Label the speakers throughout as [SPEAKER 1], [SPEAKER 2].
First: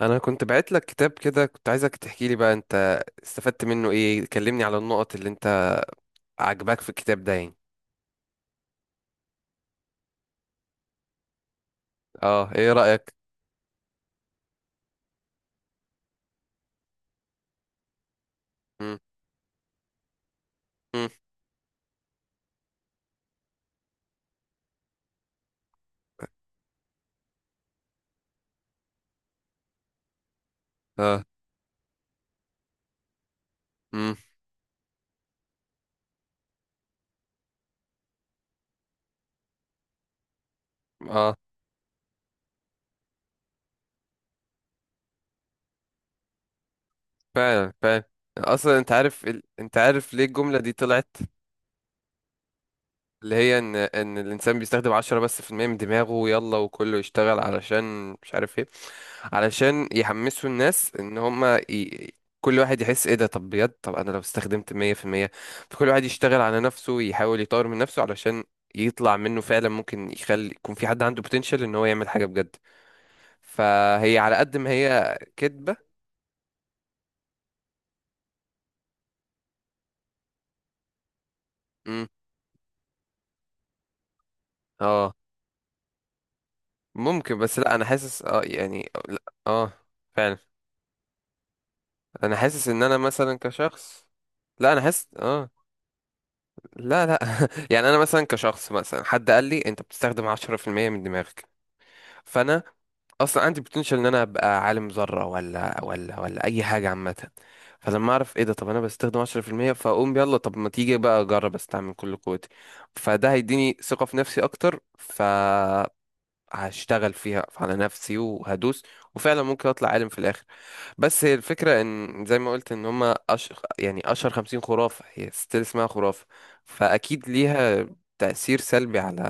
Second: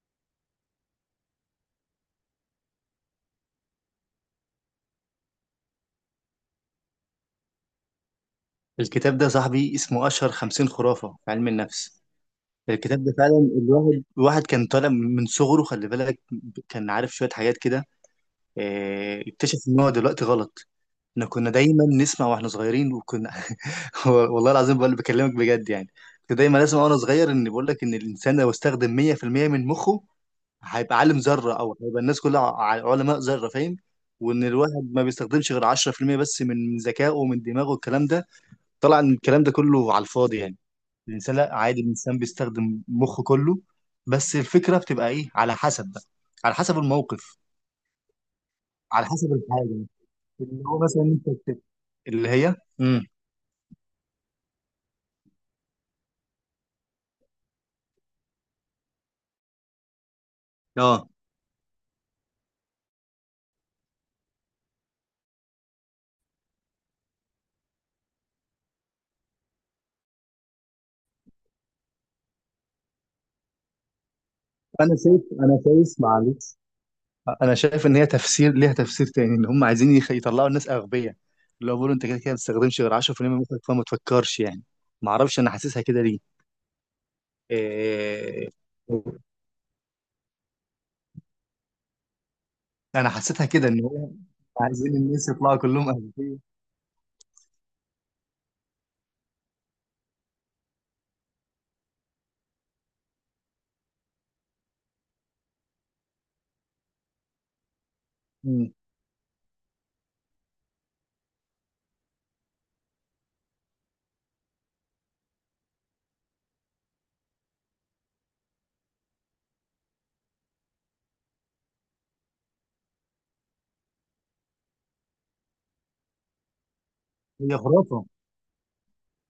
[SPEAKER 1] انا كنت بعت لك كتاب كده، كنت عايزك تحكي لي بقى انت استفدت منه ايه. كلمني على النقط اللي انت عجباك في الكتاب ده يعني.
[SPEAKER 2] الكتاب ده صاحبي اسمه أشهر خمسين خرافة في علم النفس.
[SPEAKER 1] اه، ايه
[SPEAKER 2] الكتاب
[SPEAKER 1] رأيك؟
[SPEAKER 2] ده فعلا الواحد كان طالع من صغره خلي بالك. كان عارف شوية حاجات كده.
[SPEAKER 1] مم.
[SPEAKER 2] اكتشف إن هو دلوقتي غلط.
[SPEAKER 1] مم.
[SPEAKER 2] احنا كنا دايما نسمع واحنا صغيرين وكنا والله العظيم بقول بكلمك بجد يعني. كنت دايما اسمع وانا صغير ان بقول لك ان الانسان لو استخدم 100% من مخه هيبقى عالم
[SPEAKER 1] اه.
[SPEAKER 2] ذرة او هيبقى الناس كلها علماء ذرة فاهم.
[SPEAKER 1] مم.
[SPEAKER 2] وان الواحد ما بيستخدمش غير 10% بس من ذكائه ومن دماغه الكلام ده طلع ان الكلام ده كله على الفاضي يعني. الانسان
[SPEAKER 1] اه،
[SPEAKER 2] لا عادي، الانسان بيستخدم مخه كله، بس الفكره بتبقى ايه على حسب بقى، على حسب الموقف،
[SPEAKER 1] فعلا فعلا. اصلا انت
[SPEAKER 2] على
[SPEAKER 1] عارف
[SPEAKER 2] حسب
[SPEAKER 1] انت
[SPEAKER 2] الحاجه.
[SPEAKER 1] عارف ليه الجملة
[SPEAKER 2] اللي
[SPEAKER 1] دي
[SPEAKER 2] هو مثلا
[SPEAKER 1] طلعت؟
[SPEAKER 2] انت اللي هي
[SPEAKER 1] اللي هي ان الانسان بيستخدم 10% بس من دماغه، يلا وكله يشتغل، علشان مش عارف ايه، علشان يحمسوا الناس
[SPEAKER 2] اه،
[SPEAKER 1] ان هما. كل واحد يحس ايه ده، طب بجد، طب انا لو استخدمت 100%، فكل واحد يشتغل على نفسه، يحاول يطور من نفسه، علشان يطلع منه فعلا، ممكن يخلي يكون في حد عنده potential ان هو يعمل حاجة بجد. فهي على قد ما
[SPEAKER 2] انا
[SPEAKER 1] هي
[SPEAKER 2] شايف انا
[SPEAKER 1] كدبة.
[SPEAKER 2] شايف معلش، انا شايف ان هي تفسير، ليها تفسير تاني، ان هم عايزين يطلعوا الناس اغبياء. اللي هو بيقولوا انت
[SPEAKER 1] مم.
[SPEAKER 2] كده كده ما بتستخدمش غير 10% من مخك فما تفكرش يعني. ما
[SPEAKER 1] اه،
[SPEAKER 2] اعرفش انا حاسسها كده ليه.
[SPEAKER 1] ممكن، بس لا، انا حاسس اه،
[SPEAKER 2] إيه...
[SPEAKER 1] يعني لا. اه فعلا. انا حاسس ان انا
[SPEAKER 2] انا
[SPEAKER 1] مثلا
[SPEAKER 2] حسيتها كده، ان
[SPEAKER 1] كشخص.
[SPEAKER 2] هو
[SPEAKER 1] لا انا
[SPEAKER 2] عايزين
[SPEAKER 1] حاسس
[SPEAKER 2] الناس
[SPEAKER 1] اه.
[SPEAKER 2] يطلعوا كلهم اغبياء.
[SPEAKER 1] لا لا، يعني انا مثلا كشخص، مثلا حد قال لي انت بتستخدم 10% من دماغك، فانا اصلا عندي بوتنشال ان انا ابقى عالم ذره ولا ولا اي حاجه عامه. فلما اعرف ايه ده، طب
[SPEAKER 2] أمم.
[SPEAKER 1] انا بستخدم 10%، فاقوم يلا، طب ما تيجي بقى اجرب استعمل كل قوتي. فده هيديني ثقه في نفسي اكتر، ف هشتغل فيها على نفسي وهدوس، وفعلا ممكن اطلع عالم في الاخر. بس هي الفكره ان زي ما قلت ان هما، يعني اشهر 50 خرافه، هي ستيل اسمها خرافه، فاكيد
[SPEAKER 2] هي
[SPEAKER 1] ليها
[SPEAKER 2] خرافه.
[SPEAKER 1] تأثير سلبي على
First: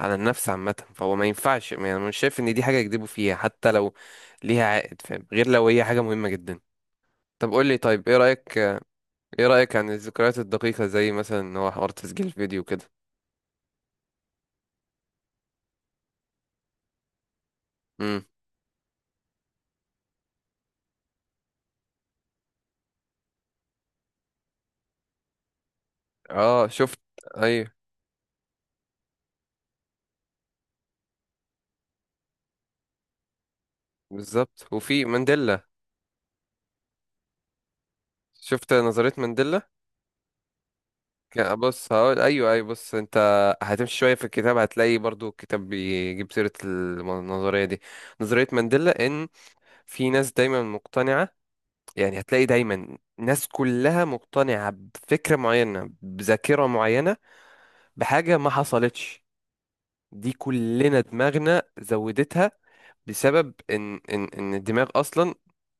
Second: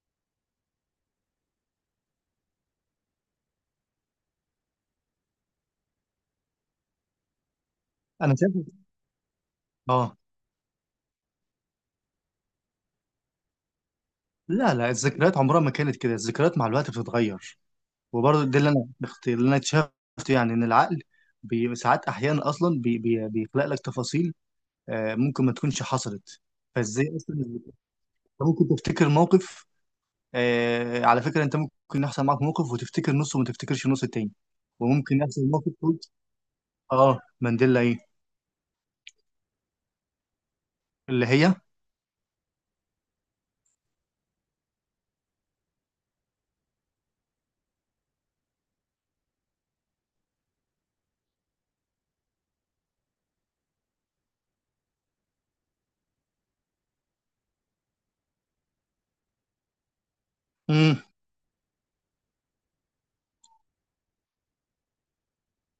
[SPEAKER 1] على النفس عامة. فهو ما ينفعش، يعني أنا مش شايف إن دي حاجة يكذبوا فيها حتى لو ليها عائد، فاهم؟ غير لو هي حاجة مهمة جدا. طب قول لي، طيب إيه
[SPEAKER 2] انا شايف.
[SPEAKER 1] رأيك؟ إيه رأيك عن
[SPEAKER 2] اه.
[SPEAKER 1] الذكريات الدقيقة، زي مثلا إن هو حوار تسجيل الفيديو كده؟
[SPEAKER 2] لا، لا الذكريات عمرها ما كانت كده، الذكريات مع الوقت بتتغير.
[SPEAKER 1] امم.
[SPEAKER 2] وبرضه ده اللي اللي انا اكتشفته يعني، ان العقل ساعات احيانا اصلا بي بي بيخلق لك تفاصيل ممكن ما تكونش حصلت.
[SPEAKER 1] اه شفت.
[SPEAKER 2] فازاي اصلا انت
[SPEAKER 1] أيوه
[SPEAKER 2] ممكن تفتكر موقف؟ على فكره، انت ممكن يحصل معاك موقف وتفتكر نصه وما تفتكرش النص التاني.
[SPEAKER 1] بالظبط. وفي
[SPEAKER 2] وممكن يحصل
[SPEAKER 1] مانديلا،
[SPEAKER 2] موقف تقول. اه مانديلا ايه؟
[SPEAKER 1] شفت نظرية مانديلا؟
[SPEAKER 2] اللي هي
[SPEAKER 1] بص هقول ايوه ايوه، بص انت هتمشي شوية في الكتاب، هتلاقي برضو الكتاب بيجيب سيرة النظرية دي، نظرية مانديلا. ان في ناس دايما مقتنعة، يعني هتلاقي دايما ناس كلها مقتنعة بفكرة معينة، بذاكرة معينة، بحاجة ما حصلتش. دي كلنا
[SPEAKER 2] امم
[SPEAKER 1] دماغنا زودتها، بسبب ان ان الدماغ اصلا،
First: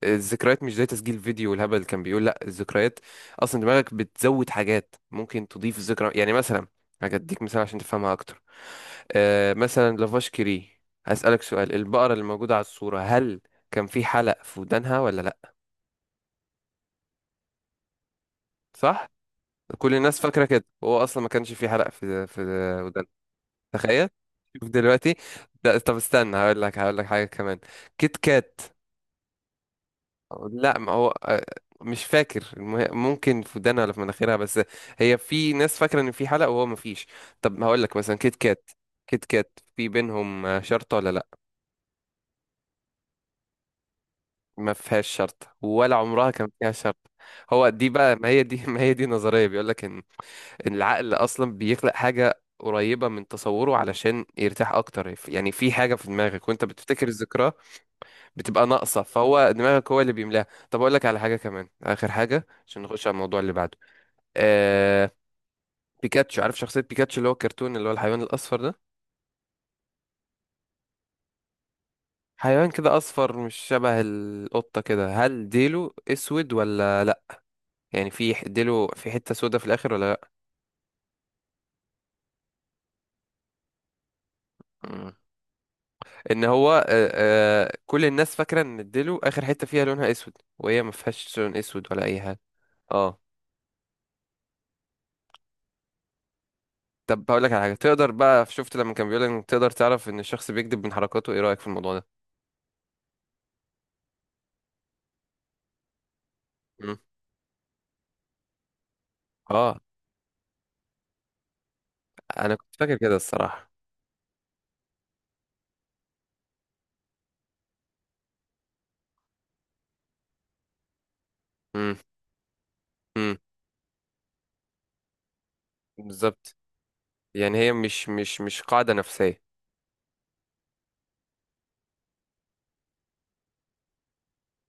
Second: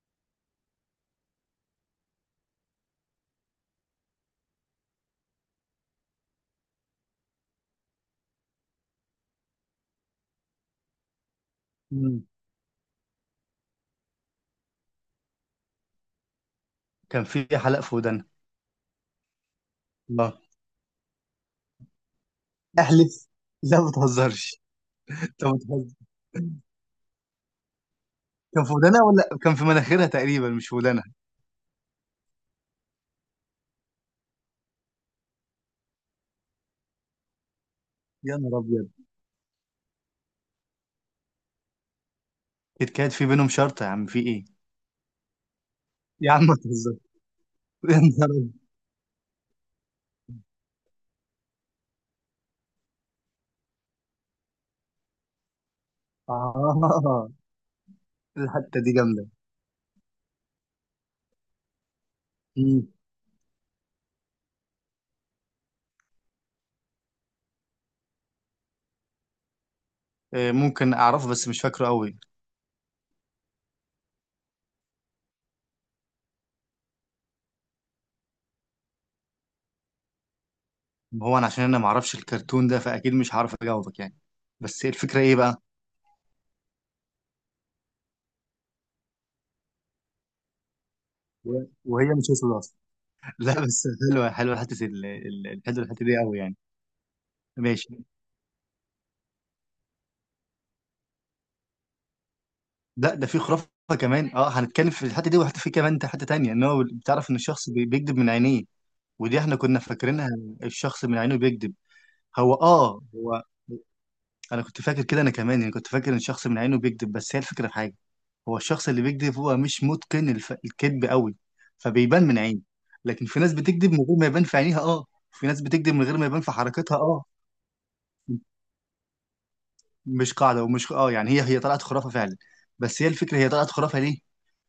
[SPEAKER 1] الذكريات مش زي تسجيل فيديو والهبل اللي كان بيقول. لا الذكريات اصلا دماغك بتزود حاجات، ممكن تضيف ذكرى. يعني مثلا هديك مثال عشان تفهمها اكتر. آه مثلا لافاش كيري، هسألك سؤال، البقرة
[SPEAKER 2] أمم،
[SPEAKER 1] اللي موجودة على الصورة، هل كان في حلق في ودانها ولا لا؟
[SPEAKER 2] كان في حلقه في ودانا.
[SPEAKER 1] صح. كل الناس
[SPEAKER 2] الله،
[SPEAKER 1] فاكرة كده، وهو اصلا ما كانش في حلق في ودانها.
[SPEAKER 2] احلف. لا ما
[SPEAKER 1] تخيل.
[SPEAKER 2] تهزرش.
[SPEAKER 1] شوف دلوقتي.
[SPEAKER 2] انت
[SPEAKER 1] لا طب استنى، هقول لك هقول لك حاجة كمان. كيت كات.
[SPEAKER 2] كان في ودانها ولا كان في مناخيرها؟ تقريبا مش في
[SPEAKER 1] لا ما
[SPEAKER 2] ودانها.
[SPEAKER 1] هو مش فاكر ممكن في ودانها ولا في مناخيرها، بس هي في ناس فاكره ان في حلقه وهو ما فيش. طب هقول لك مثلا كيت
[SPEAKER 2] يا نهار
[SPEAKER 1] كات،
[SPEAKER 2] ابيض.
[SPEAKER 1] كيت كات في بينهم شرطه ولا لا؟
[SPEAKER 2] اتكاد في بينهم شرط يا عم، في ايه؟
[SPEAKER 1] ما فيهاش شرطه، ولا عمرها
[SPEAKER 2] يا عم
[SPEAKER 1] كان
[SPEAKER 2] ما
[SPEAKER 1] فيها
[SPEAKER 2] تهزر.
[SPEAKER 1] شرطه. هو دي
[SPEAKER 2] يا
[SPEAKER 1] بقى، ما
[SPEAKER 2] نهار
[SPEAKER 1] هي
[SPEAKER 2] ابيض.
[SPEAKER 1] دي ما هي دي نظريه، بيقول لك ان إن العقل اصلا بيخلق حاجه قريبه من تصوره علشان يرتاح اكتر. يعني في حاجه في دماغك وانت بتفتكر
[SPEAKER 2] اه،
[SPEAKER 1] الذكرى بتبقى
[SPEAKER 2] الحته دي
[SPEAKER 1] ناقصه،
[SPEAKER 2] جامده.
[SPEAKER 1] فهو دماغك هو اللي بيملاها. طب اقول لك على حاجه كمان، اخر حاجه عشان
[SPEAKER 2] مم.
[SPEAKER 1] نخش على الموضوع اللي بعده. آه، بيكاتشو، عارف شخصية بيكاتشو؟ اللي هو الكرتون، اللي هو الحيوان الأصفر ده،
[SPEAKER 2] ممكن اعرفه بس مش فاكره قوي.
[SPEAKER 1] حيوان كده أصفر، مش شبه القطة كده. هل ديله أسود ولا لأ؟ يعني في ديله في حتة سودا في الآخر ولا لأ؟
[SPEAKER 2] هو انا عشان انا ما اعرفش الكرتون ده فاكيد مش هعرف اجاوبك يعني. بس
[SPEAKER 1] مم.
[SPEAKER 2] الفكره ايه بقى؟
[SPEAKER 1] إن هو آه، كل الناس فاكرة إن ديله آخر حتة فيها لونها أسود، وهي ما فيهاش لون أسود ولا
[SPEAKER 2] وهي
[SPEAKER 1] أي
[SPEAKER 2] مش
[SPEAKER 1] حاجة.
[SPEAKER 2] اسود اصلا.
[SPEAKER 1] اه.
[SPEAKER 2] لا بس حلوه، حلوه حته الحته دي قوي يعني.
[SPEAKER 1] طب هقول لك على حاجة
[SPEAKER 2] ماشي.
[SPEAKER 1] تقدر بقى، شفت لما كان بيقول إن تقدر تعرف إن الشخص بيكذب من حركاته، إيه رأيك في الموضوع ده؟
[SPEAKER 2] لا ده في خرافه كمان. اه، هنتكلم في الحته دي، وحته في كمان حته تانيه، ان هو
[SPEAKER 1] مم.
[SPEAKER 2] بتعرف ان الشخص بيكذب من عينيه. ودي احنا
[SPEAKER 1] اه.
[SPEAKER 2] كنا فاكرينها. الشخص من عينه بيكذب.
[SPEAKER 1] أنا
[SPEAKER 2] هو
[SPEAKER 1] كنت فاكر
[SPEAKER 2] اه
[SPEAKER 1] كده
[SPEAKER 2] هو
[SPEAKER 1] الصراحة.
[SPEAKER 2] انا كنت فاكر كده انا كمان يعني، كنت فاكر ان الشخص من عينه بيكذب، بس هي الفكره في حاجه. هو الشخص اللي بيكذب هو مش متقن الكذب قوي،
[SPEAKER 1] مم.
[SPEAKER 2] فبيبان من عينه. لكن
[SPEAKER 1] مم.
[SPEAKER 2] في ناس بتكذب من غير ما يبان في عينيها، اه. في ناس بتكذب من غير ما يبان في
[SPEAKER 1] بالظبط،
[SPEAKER 2] حركتها، اه.
[SPEAKER 1] يعني هي مش قاعدة نفسية.
[SPEAKER 2] مش قاعده ومش اه يعني، هي طلعت خرافه فعلا. بس هي الفكره، هي طلعت خرافه ليه؟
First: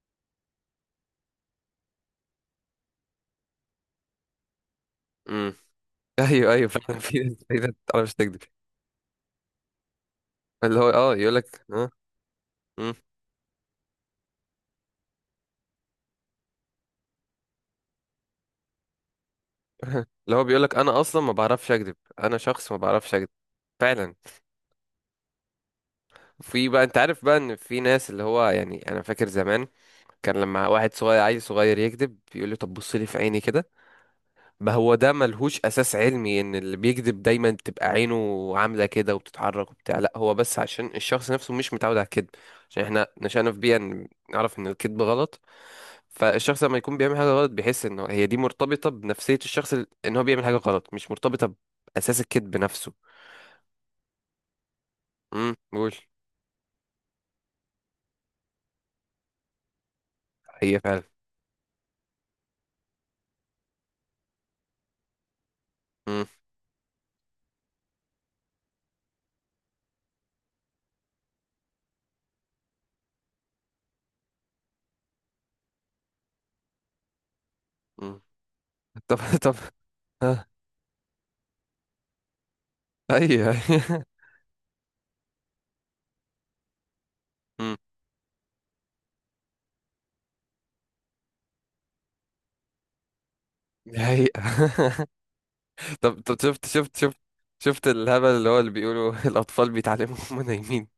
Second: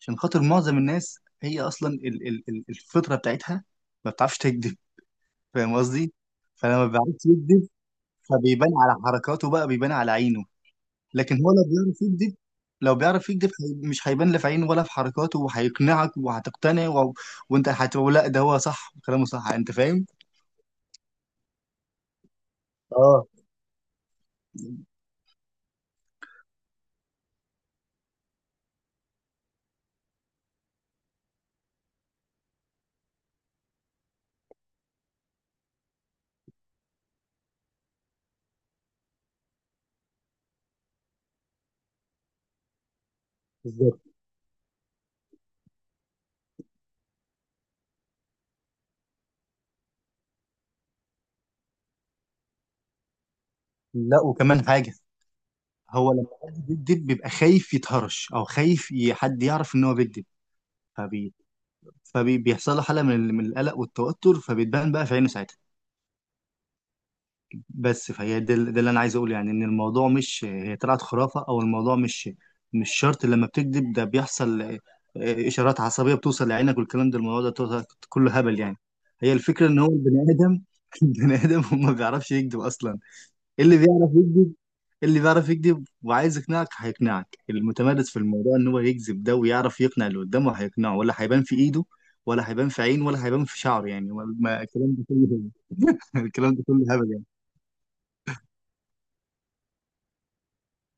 [SPEAKER 2] عشان خاطر معظم الناس هي اصلا الفطره بتاعتها ما بتعرفش تكذب،
[SPEAKER 1] امم.
[SPEAKER 2] فاهم قصدي؟
[SPEAKER 1] ايوه ايوه
[SPEAKER 2] فلما
[SPEAKER 1] فعلا، في
[SPEAKER 2] بيعرفش
[SPEAKER 1] ناس
[SPEAKER 2] يكذب
[SPEAKER 1] كتير، انا مش تكذب.
[SPEAKER 2] فبيبان على حركاته بقى، بيبان على عينه.
[SPEAKER 1] اللي هو اه يقول
[SPEAKER 2] لكن هو لو
[SPEAKER 1] لك اه.
[SPEAKER 2] بيعرف يكذب،
[SPEAKER 1] امم.
[SPEAKER 2] لو بيعرف يكذب مش هيبان لا في عينه ولا في حركاته، وهيقنعك وهتقتنع وانت هتقول لا ده هو صح، كلامه صح، انت فاهم.
[SPEAKER 1] اللي هو بيقول لك انا اصلا ما بعرفش اكذب، انا شخص ما بعرفش
[SPEAKER 2] اه
[SPEAKER 1] اكذب. فعلا. في بقى، انت عارف بقى ان في ناس، اللي هو يعني انا فاكر زمان، كان لما واحد صغير، عيل صغير يكذب، يقول لي طب بص لي في عيني كده. ما هو ده ملهوش اساس علمي، ان اللي بيكذب دايما بتبقى عينه عامله كده وبتتحرك وبتاع. لا هو بس عشان الشخص نفسه مش متعود على الكذب، عشان احنا نشأنا في بيئه
[SPEAKER 2] بالظبط.
[SPEAKER 1] نعرف ان الكذب غلط. فالشخص لما يكون بيعمل حاجه غلط، بيحس ان هي دي مرتبطه بنفسيه الشخص، ان هو بيعمل حاجه غلط، مش مرتبطه باساس الكذب نفسه.
[SPEAKER 2] لا، وكمان حاجه.
[SPEAKER 1] امم، قول.
[SPEAKER 2] هو لما حد بيكذب بيبقى خايف يتهرش او خايف حد يعرف ان هو بيكذب،
[SPEAKER 1] هي فعلا.
[SPEAKER 2] فبي فبيحصل له حاله من من القلق والتوتر، فبتبان بقى في عينه ساعتها.
[SPEAKER 1] امم.
[SPEAKER 2] بس فهي ده اللي انا عايز اقوله يعني، ان الموضوع مش هي طلعت خرافه، او الموضوع مش، مش شرط لما بتكذب ده بيحصل آه،، اشارات عصبيه بتوصل لعينك والكلام ده، الموضوع ده
[SPEAKER 1] امم.
[SPEAKER 2] كله هبل يعني.
[SPEAKER 1] طب
[SPEAKER 2] هي
[SPEAKER 1] طب.
[SPEAKER 2] الفكره ان هو البني
[SPEAKER 1] آه،
[SPEAKER 2] ادم، البني ادم هو ما بيعرفش يكذب اصلا.
[SPEAKER 1] ايوه.
[SPEAKER 2] اللي
[SPEAKER 1] أيوة.
[SPEAKER 2] بيعرف يكذب، اللي بيعرف يكذب وعايز يقنعك هيقنعك،
[SPEAKER 1] امم.
[SPEAKER 2] المتمرس في الموضوع ان هو يكذب ده ويعرف يقنع اللي قدامه هيقنعه، ولا هيبان في ايده، ولا هيبان في عينه، ولا هيبان في شعره
[SPEAKER 1] دي
[SPEAKER 2] يعني.
[SPEAKER 1] حقيقة.
[SPEAKER 2] الكلام ده كله
[SPEAKER 1] طب طب،
[SPEAKER 2] الكلام ده
[SPEAKER 1] شفت
[SPEAKER 2] كله
[SPEAKER 1] شفت شفت.
[SPEAKER 2] هبل.
[SPEAKER 1] شفت الهبل اللي هو اللي بيقولوا الأطفال بيتعلموا وهم نايمين؟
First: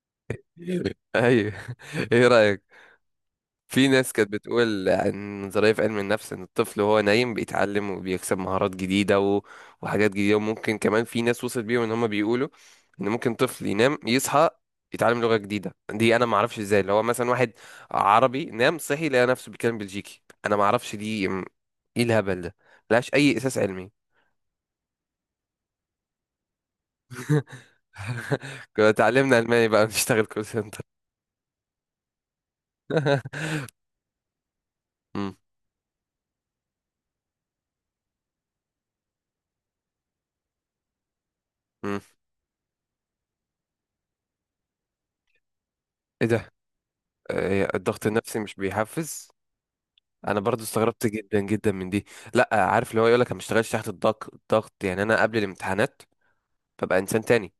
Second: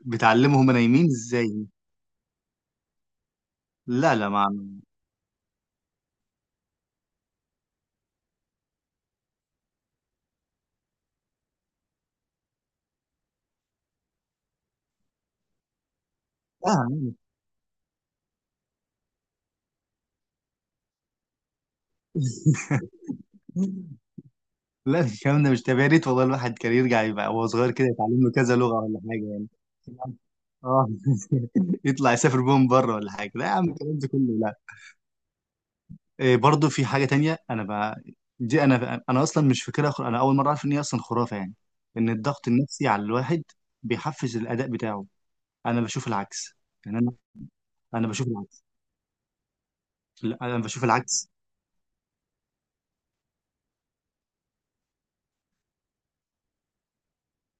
[SPEAKER 2] بتعلمهم انا يمين
[SPEAKER 1] أيوه.
[SPEAKER 2] ازاي؟
[SPEAKER 1] إيه رأيك في ناس
[SPEAKER 2] لا، لا
[SPEAKER 1] كانت
[SPEAKER 2] ما عملتها.
[SPEAKER 1] بتقول عن نظرية في علم النفس إن الطفل وهو نايم بيتعلم، وبيكسب مهارات جديدة وحاجات جديدة، وممكن كمان في ناس وصلت بيهم إن هم بيقولوا إن ممكن طفل ينام يصحى يتعلم لغة جديدة. دي أنا ما أعرفش إزاي، اللي هو مثلا واحد عربي نام صحي لقى نفسه بيتكلم بلجيكي؟ أنا ما أعرفش دي إيه الهبل ده، ملهاش أي أساس علمي.
[SPEAKER 2] لا الكلام ده مش تابع، يا ريت والله الواحد كان يرجع يبقى وهو صغير كده يتعلم له كذا لغة
[SPEAKER 1] كنا
[SPEAKER 2] ولا حاجة
[SPEAKER 1] اتعلمنا
[SPEAKER 2] يعني.
[SPEAKER 1] الماني بقى نشتغل كول سنتر.
[SPEAKER 2] اه. يطلع يسافر بيهم بره ولا حاجة. لا يا عم الكلام ده كله لا.
[SPEAKER 1] مم.
[SPEAKER 2] إيه برضه، في حاجة تانية انا بقى، دي انا اصلا مش فاكرها انا اول مرة اعرف ان هي اصلا خرافة يعني.
[SPEAKER 1] مم.
[SPEAKER 2] ان الضغط النفسي على الواحد بيحفز الاداء بتاعه. انا بشوف
[SPEAKER 1] ايه ده؟
[SPEAKER 2] العكس. يعني انا،
[SPEAKER 1] إيه الضغط
[SPEAKER 2] انا بشوف
[SPEAKER 1] النفسي مش
[SPEAKER 2] العكس.
[SPEAKER 1] بيحفز؟
[SPEAKER 2] لا
[SPEAKER 1] انا
[SPEAKER 2] انا
[SPEAKER 1] برضو
[SPEAKER 2] بشوف
[SPEAKER 1] استغربت
[SPEAKER 2] العكس.
[SPEAKER 1] جدا جدا من دي. لا عارف، اللي هو يقولك انا ما اشتغلش تحت الضغط. الضغط يعني انا قبل الامتحانات ببقى انسان تاني،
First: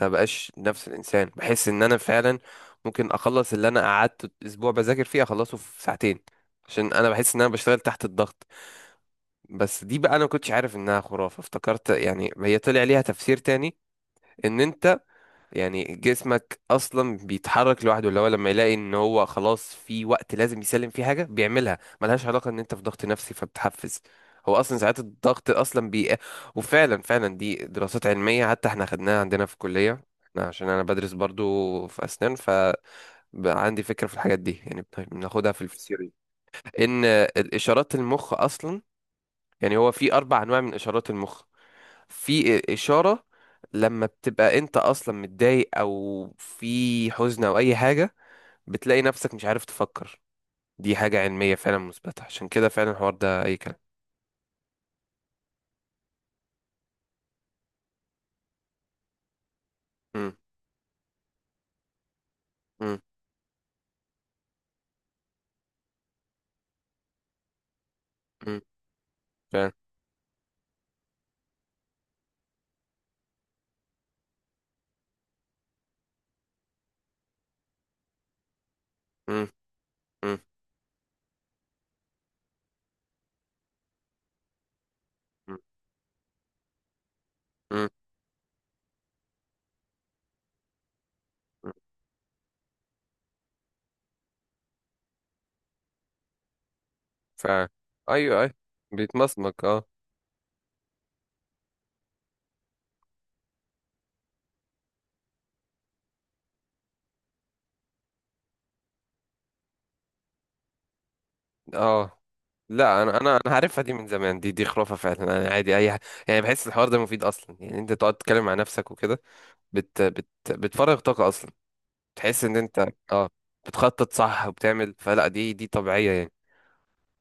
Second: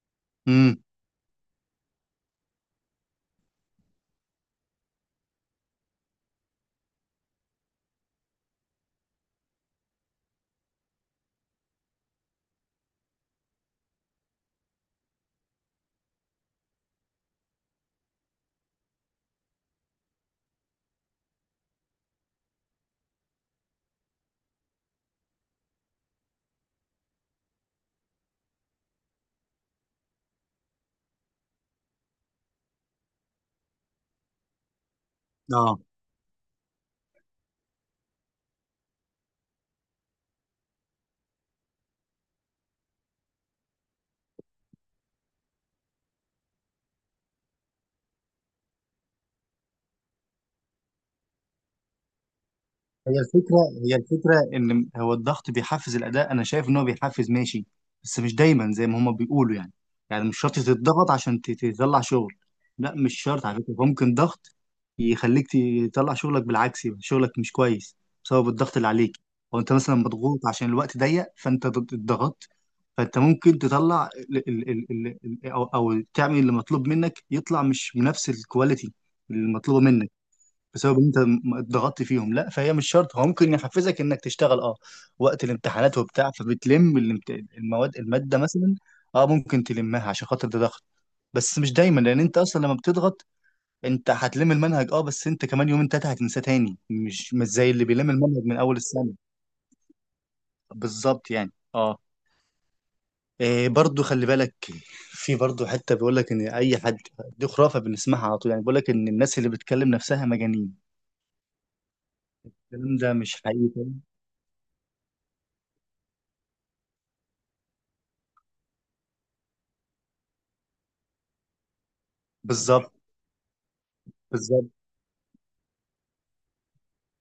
[SPEAKER 1] ما بقاش
[SPEAKER 2] امم
[SPEAKER 1] نفس الانسان، بحس ان انا فعلا ممكن اخلص اللي انا قعدت اسبوع بذاكر فيه اخلصه في ساعتين، عشان انا بحس ان انا بشتغل تحت الضغط. بس دي بقى انا ما كنتش عارف انها خرافة، افتكرت يعني هي طلع ليها تفسير تاني، ان انت يعني جسمك اصلا بيتحرك لوحده، اللي هو لما يلاقي ان هو خلاص في وقت لازم يسلم فيه حاجه بيعملها، ملهاش علاقه ان انت في ضغط نفسي فبتحفز. هو اصلا ساعات الضغط اصلا وفعلا فعلا دي دراسات علميه حتى احنا خدناها عندنا في الكليه، احنا عشان انا بدرس برضو في اسنان، فعندي فكره في الحاجات دي، يعني بناخدها في الفسيوري، ان الاشارات المخ اصلا، يعني هو في 4 انواع من اشارات المخ. في إشارة لما بتبقى أنت أصلا متضايق أو في حزن أو أي حاجة، بتلاقي نفسك مش عارف تفكر. دي حاجة علمية فعلا مثبتة، عشان كده فعلا
[SPEAKER 2] هي
[SPEAKER 1] الحوار ده أي
[SPEAKER 2] الفكرة
[SPEAKER 1] كلام.
[SPEAKER 2] هي الفكرة إن هو الضغط بيحفز الأداء، أنا شايف إن هو بيحفز ماشي، بس مش دايما زي ما هما بيقولوا يعني. يعني
[SPEAKER 1] مم،
[SPEAKER 2] مش شرط تتضغط عشان تطلع شغل. لا
[SPEAKER 1] مم،
[SPEAKER 2] مش شرط على فكرة، ممكن ضغط يخليك تطلع شغلك بالعكس، يبقى شغلك مش كويس بسبب
[SPEAKER 1] مم،
[SPEAKER 2] الضغط اللي عليك. أو
[SPEAKER 1] فعلا.
[SPEAKER 2] أنت مثلا مضغوط عشان الوقت ضيق فأنت اتضغطت، فأنت ممكن تطلع أو تعمل اللي مطلوب منك يطلع مش بنفس الكواليتي
[SPEAKER 1] مم،
[SPEAKER 2] المطلوبة منك،
[SPEAKER 1] مم،
[SPEAKER 2] بسبب إن انت اتضغطت فيهم. لا فهي مش شرط، هو ممكن يحفزك انك تشتغل اه، وقت
[SPEAKER 1] مم،
[SPEAKER 2] الامتحانات وبتاع فبتلم
[SPEAKER 1] مم،
[SPEAKER 2] الماده مثلا، اه ممكن تلمها عشان خاطر ده ضغط، بس
[SPEAKER 1] مم،
[SPEAKER 2] مش دايما، لان انت اصلا لما بتضغط انت هتلم المنهج اه، بس انت كمان يومين تلاته هتنساه تاني، مش
[SPEAKER 1] فعلا.
[SPEAKER 2] زي اللي بيلم
[SPEAKER 1] أيوه
[SPEAKER 2] المنهج
[SPEAKER 1] أيوه،
[SPEAKER 2] من اول السنه،
[SPEAKER 1] بيتمسمك أه.
[SPEAKER 2] بالظبط يعني اه. إيه برضو، خلي بالك في برضو حته بيقول لك ان اي حد، دي خرافه بنسمعها على طول يعني، بيقول لك ان الناس اللي بتكلم نفسها مجانين.
[SPEAKER 1] أه،
[SPEAKER 2] الكلام
[SPEAKER 1] لا
[SPEAKER 2] ده
[SPEAKER 1] أنا أنا
[SPEAKER 2] مش
[SPEAKER 1] أنا عارفها
[SPEAKER 2] حقيقي.
[SPEAKER 1] دي من زمان، دي دي خرافة فعلا. أنا عادي أي يعني بحس الحوار ده مفيد أصلا، يعني أنت تقعد تتكلم مع نفسك وكده، بت بت بتفرغ طاقة أصلا، تحس ان انت
[SPEAKER 2] بالظبط.
[SPEAKER 1] اه بتخطط صح
[SPEAKER 2] بالظبط.
[SPEAKER 1] وبتعمل، فلا دي دي طبيعية يعني.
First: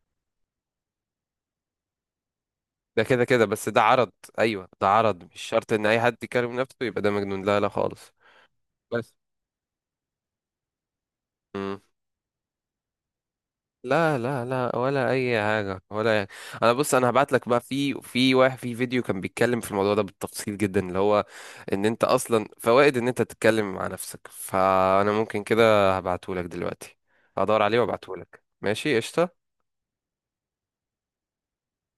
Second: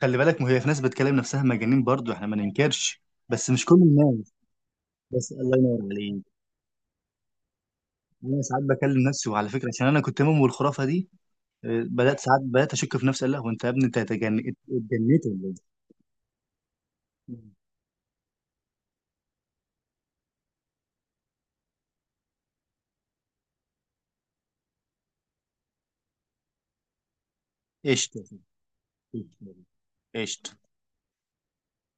[SPEAKER 2] خلي بالك، ما هي في ناس بتكلم نفسها مجانين برضو، احنا ما ننكرش،
[SPEAKER 1] ده كده كده،
[SPEAKER 2] بس مش
[SPEAKER 1] بس
[SPEAKER 2] كل
[SPEAKER 1] ده عرض.
[SPEAKER 2] الناس.
[SPEAKER 1] ايوه، ده عرض،
[SPEAKER 2] بس
[SPEAKER 1] مش
[SPEAKER 2] الله
[SPEAKER 1] شرط
[SPEAKER 2] ينور
[SPEAKER 1] ان اي حد
[SPEAKER 2] عليك،
[SPEAKER 1] يكلم نفسه يبقى ده مجنون، لا لا خالص.
[SPEAKER 2] انا ساعات بكلم
[SPEAKER 1] بس.
[SPEAKER 2] نفسي، وعلى فكره عشان انا كنت مؤمن بالخرافه دي
[SPEAKER 1] مم.
[SPEAKER 2] بدات ساعات، بدات اشك في نفسي، قال لا هو انت يا ابني انت
[SPEAKER 1] لا لا لا، ولا
[SPEAKER 2] اتجنيت
[SPEAKER 1] اي
[SPEAKER 2] ولا
[SPEAKER 1] حاجة ولا يعني. انا بص، انا هبعت
[SPEAKER 2] ايه؟
[SPEAKER 1] لك بقى في واحد في فيديو كان بيتكلم في الموضوع ده بالتفصيل جدا، اللي هو ان انت اصلا فوائد ان انت تتكلم مع نفسك، فانا ممكن كده هبعته لك دلوقتي، هدور عليه وابعته
[SPEAKER 2] قشطه.
[SPEAKER 1] لك. ماشي، قشطة.
[SPEAKER 2] قشطه. قشطة.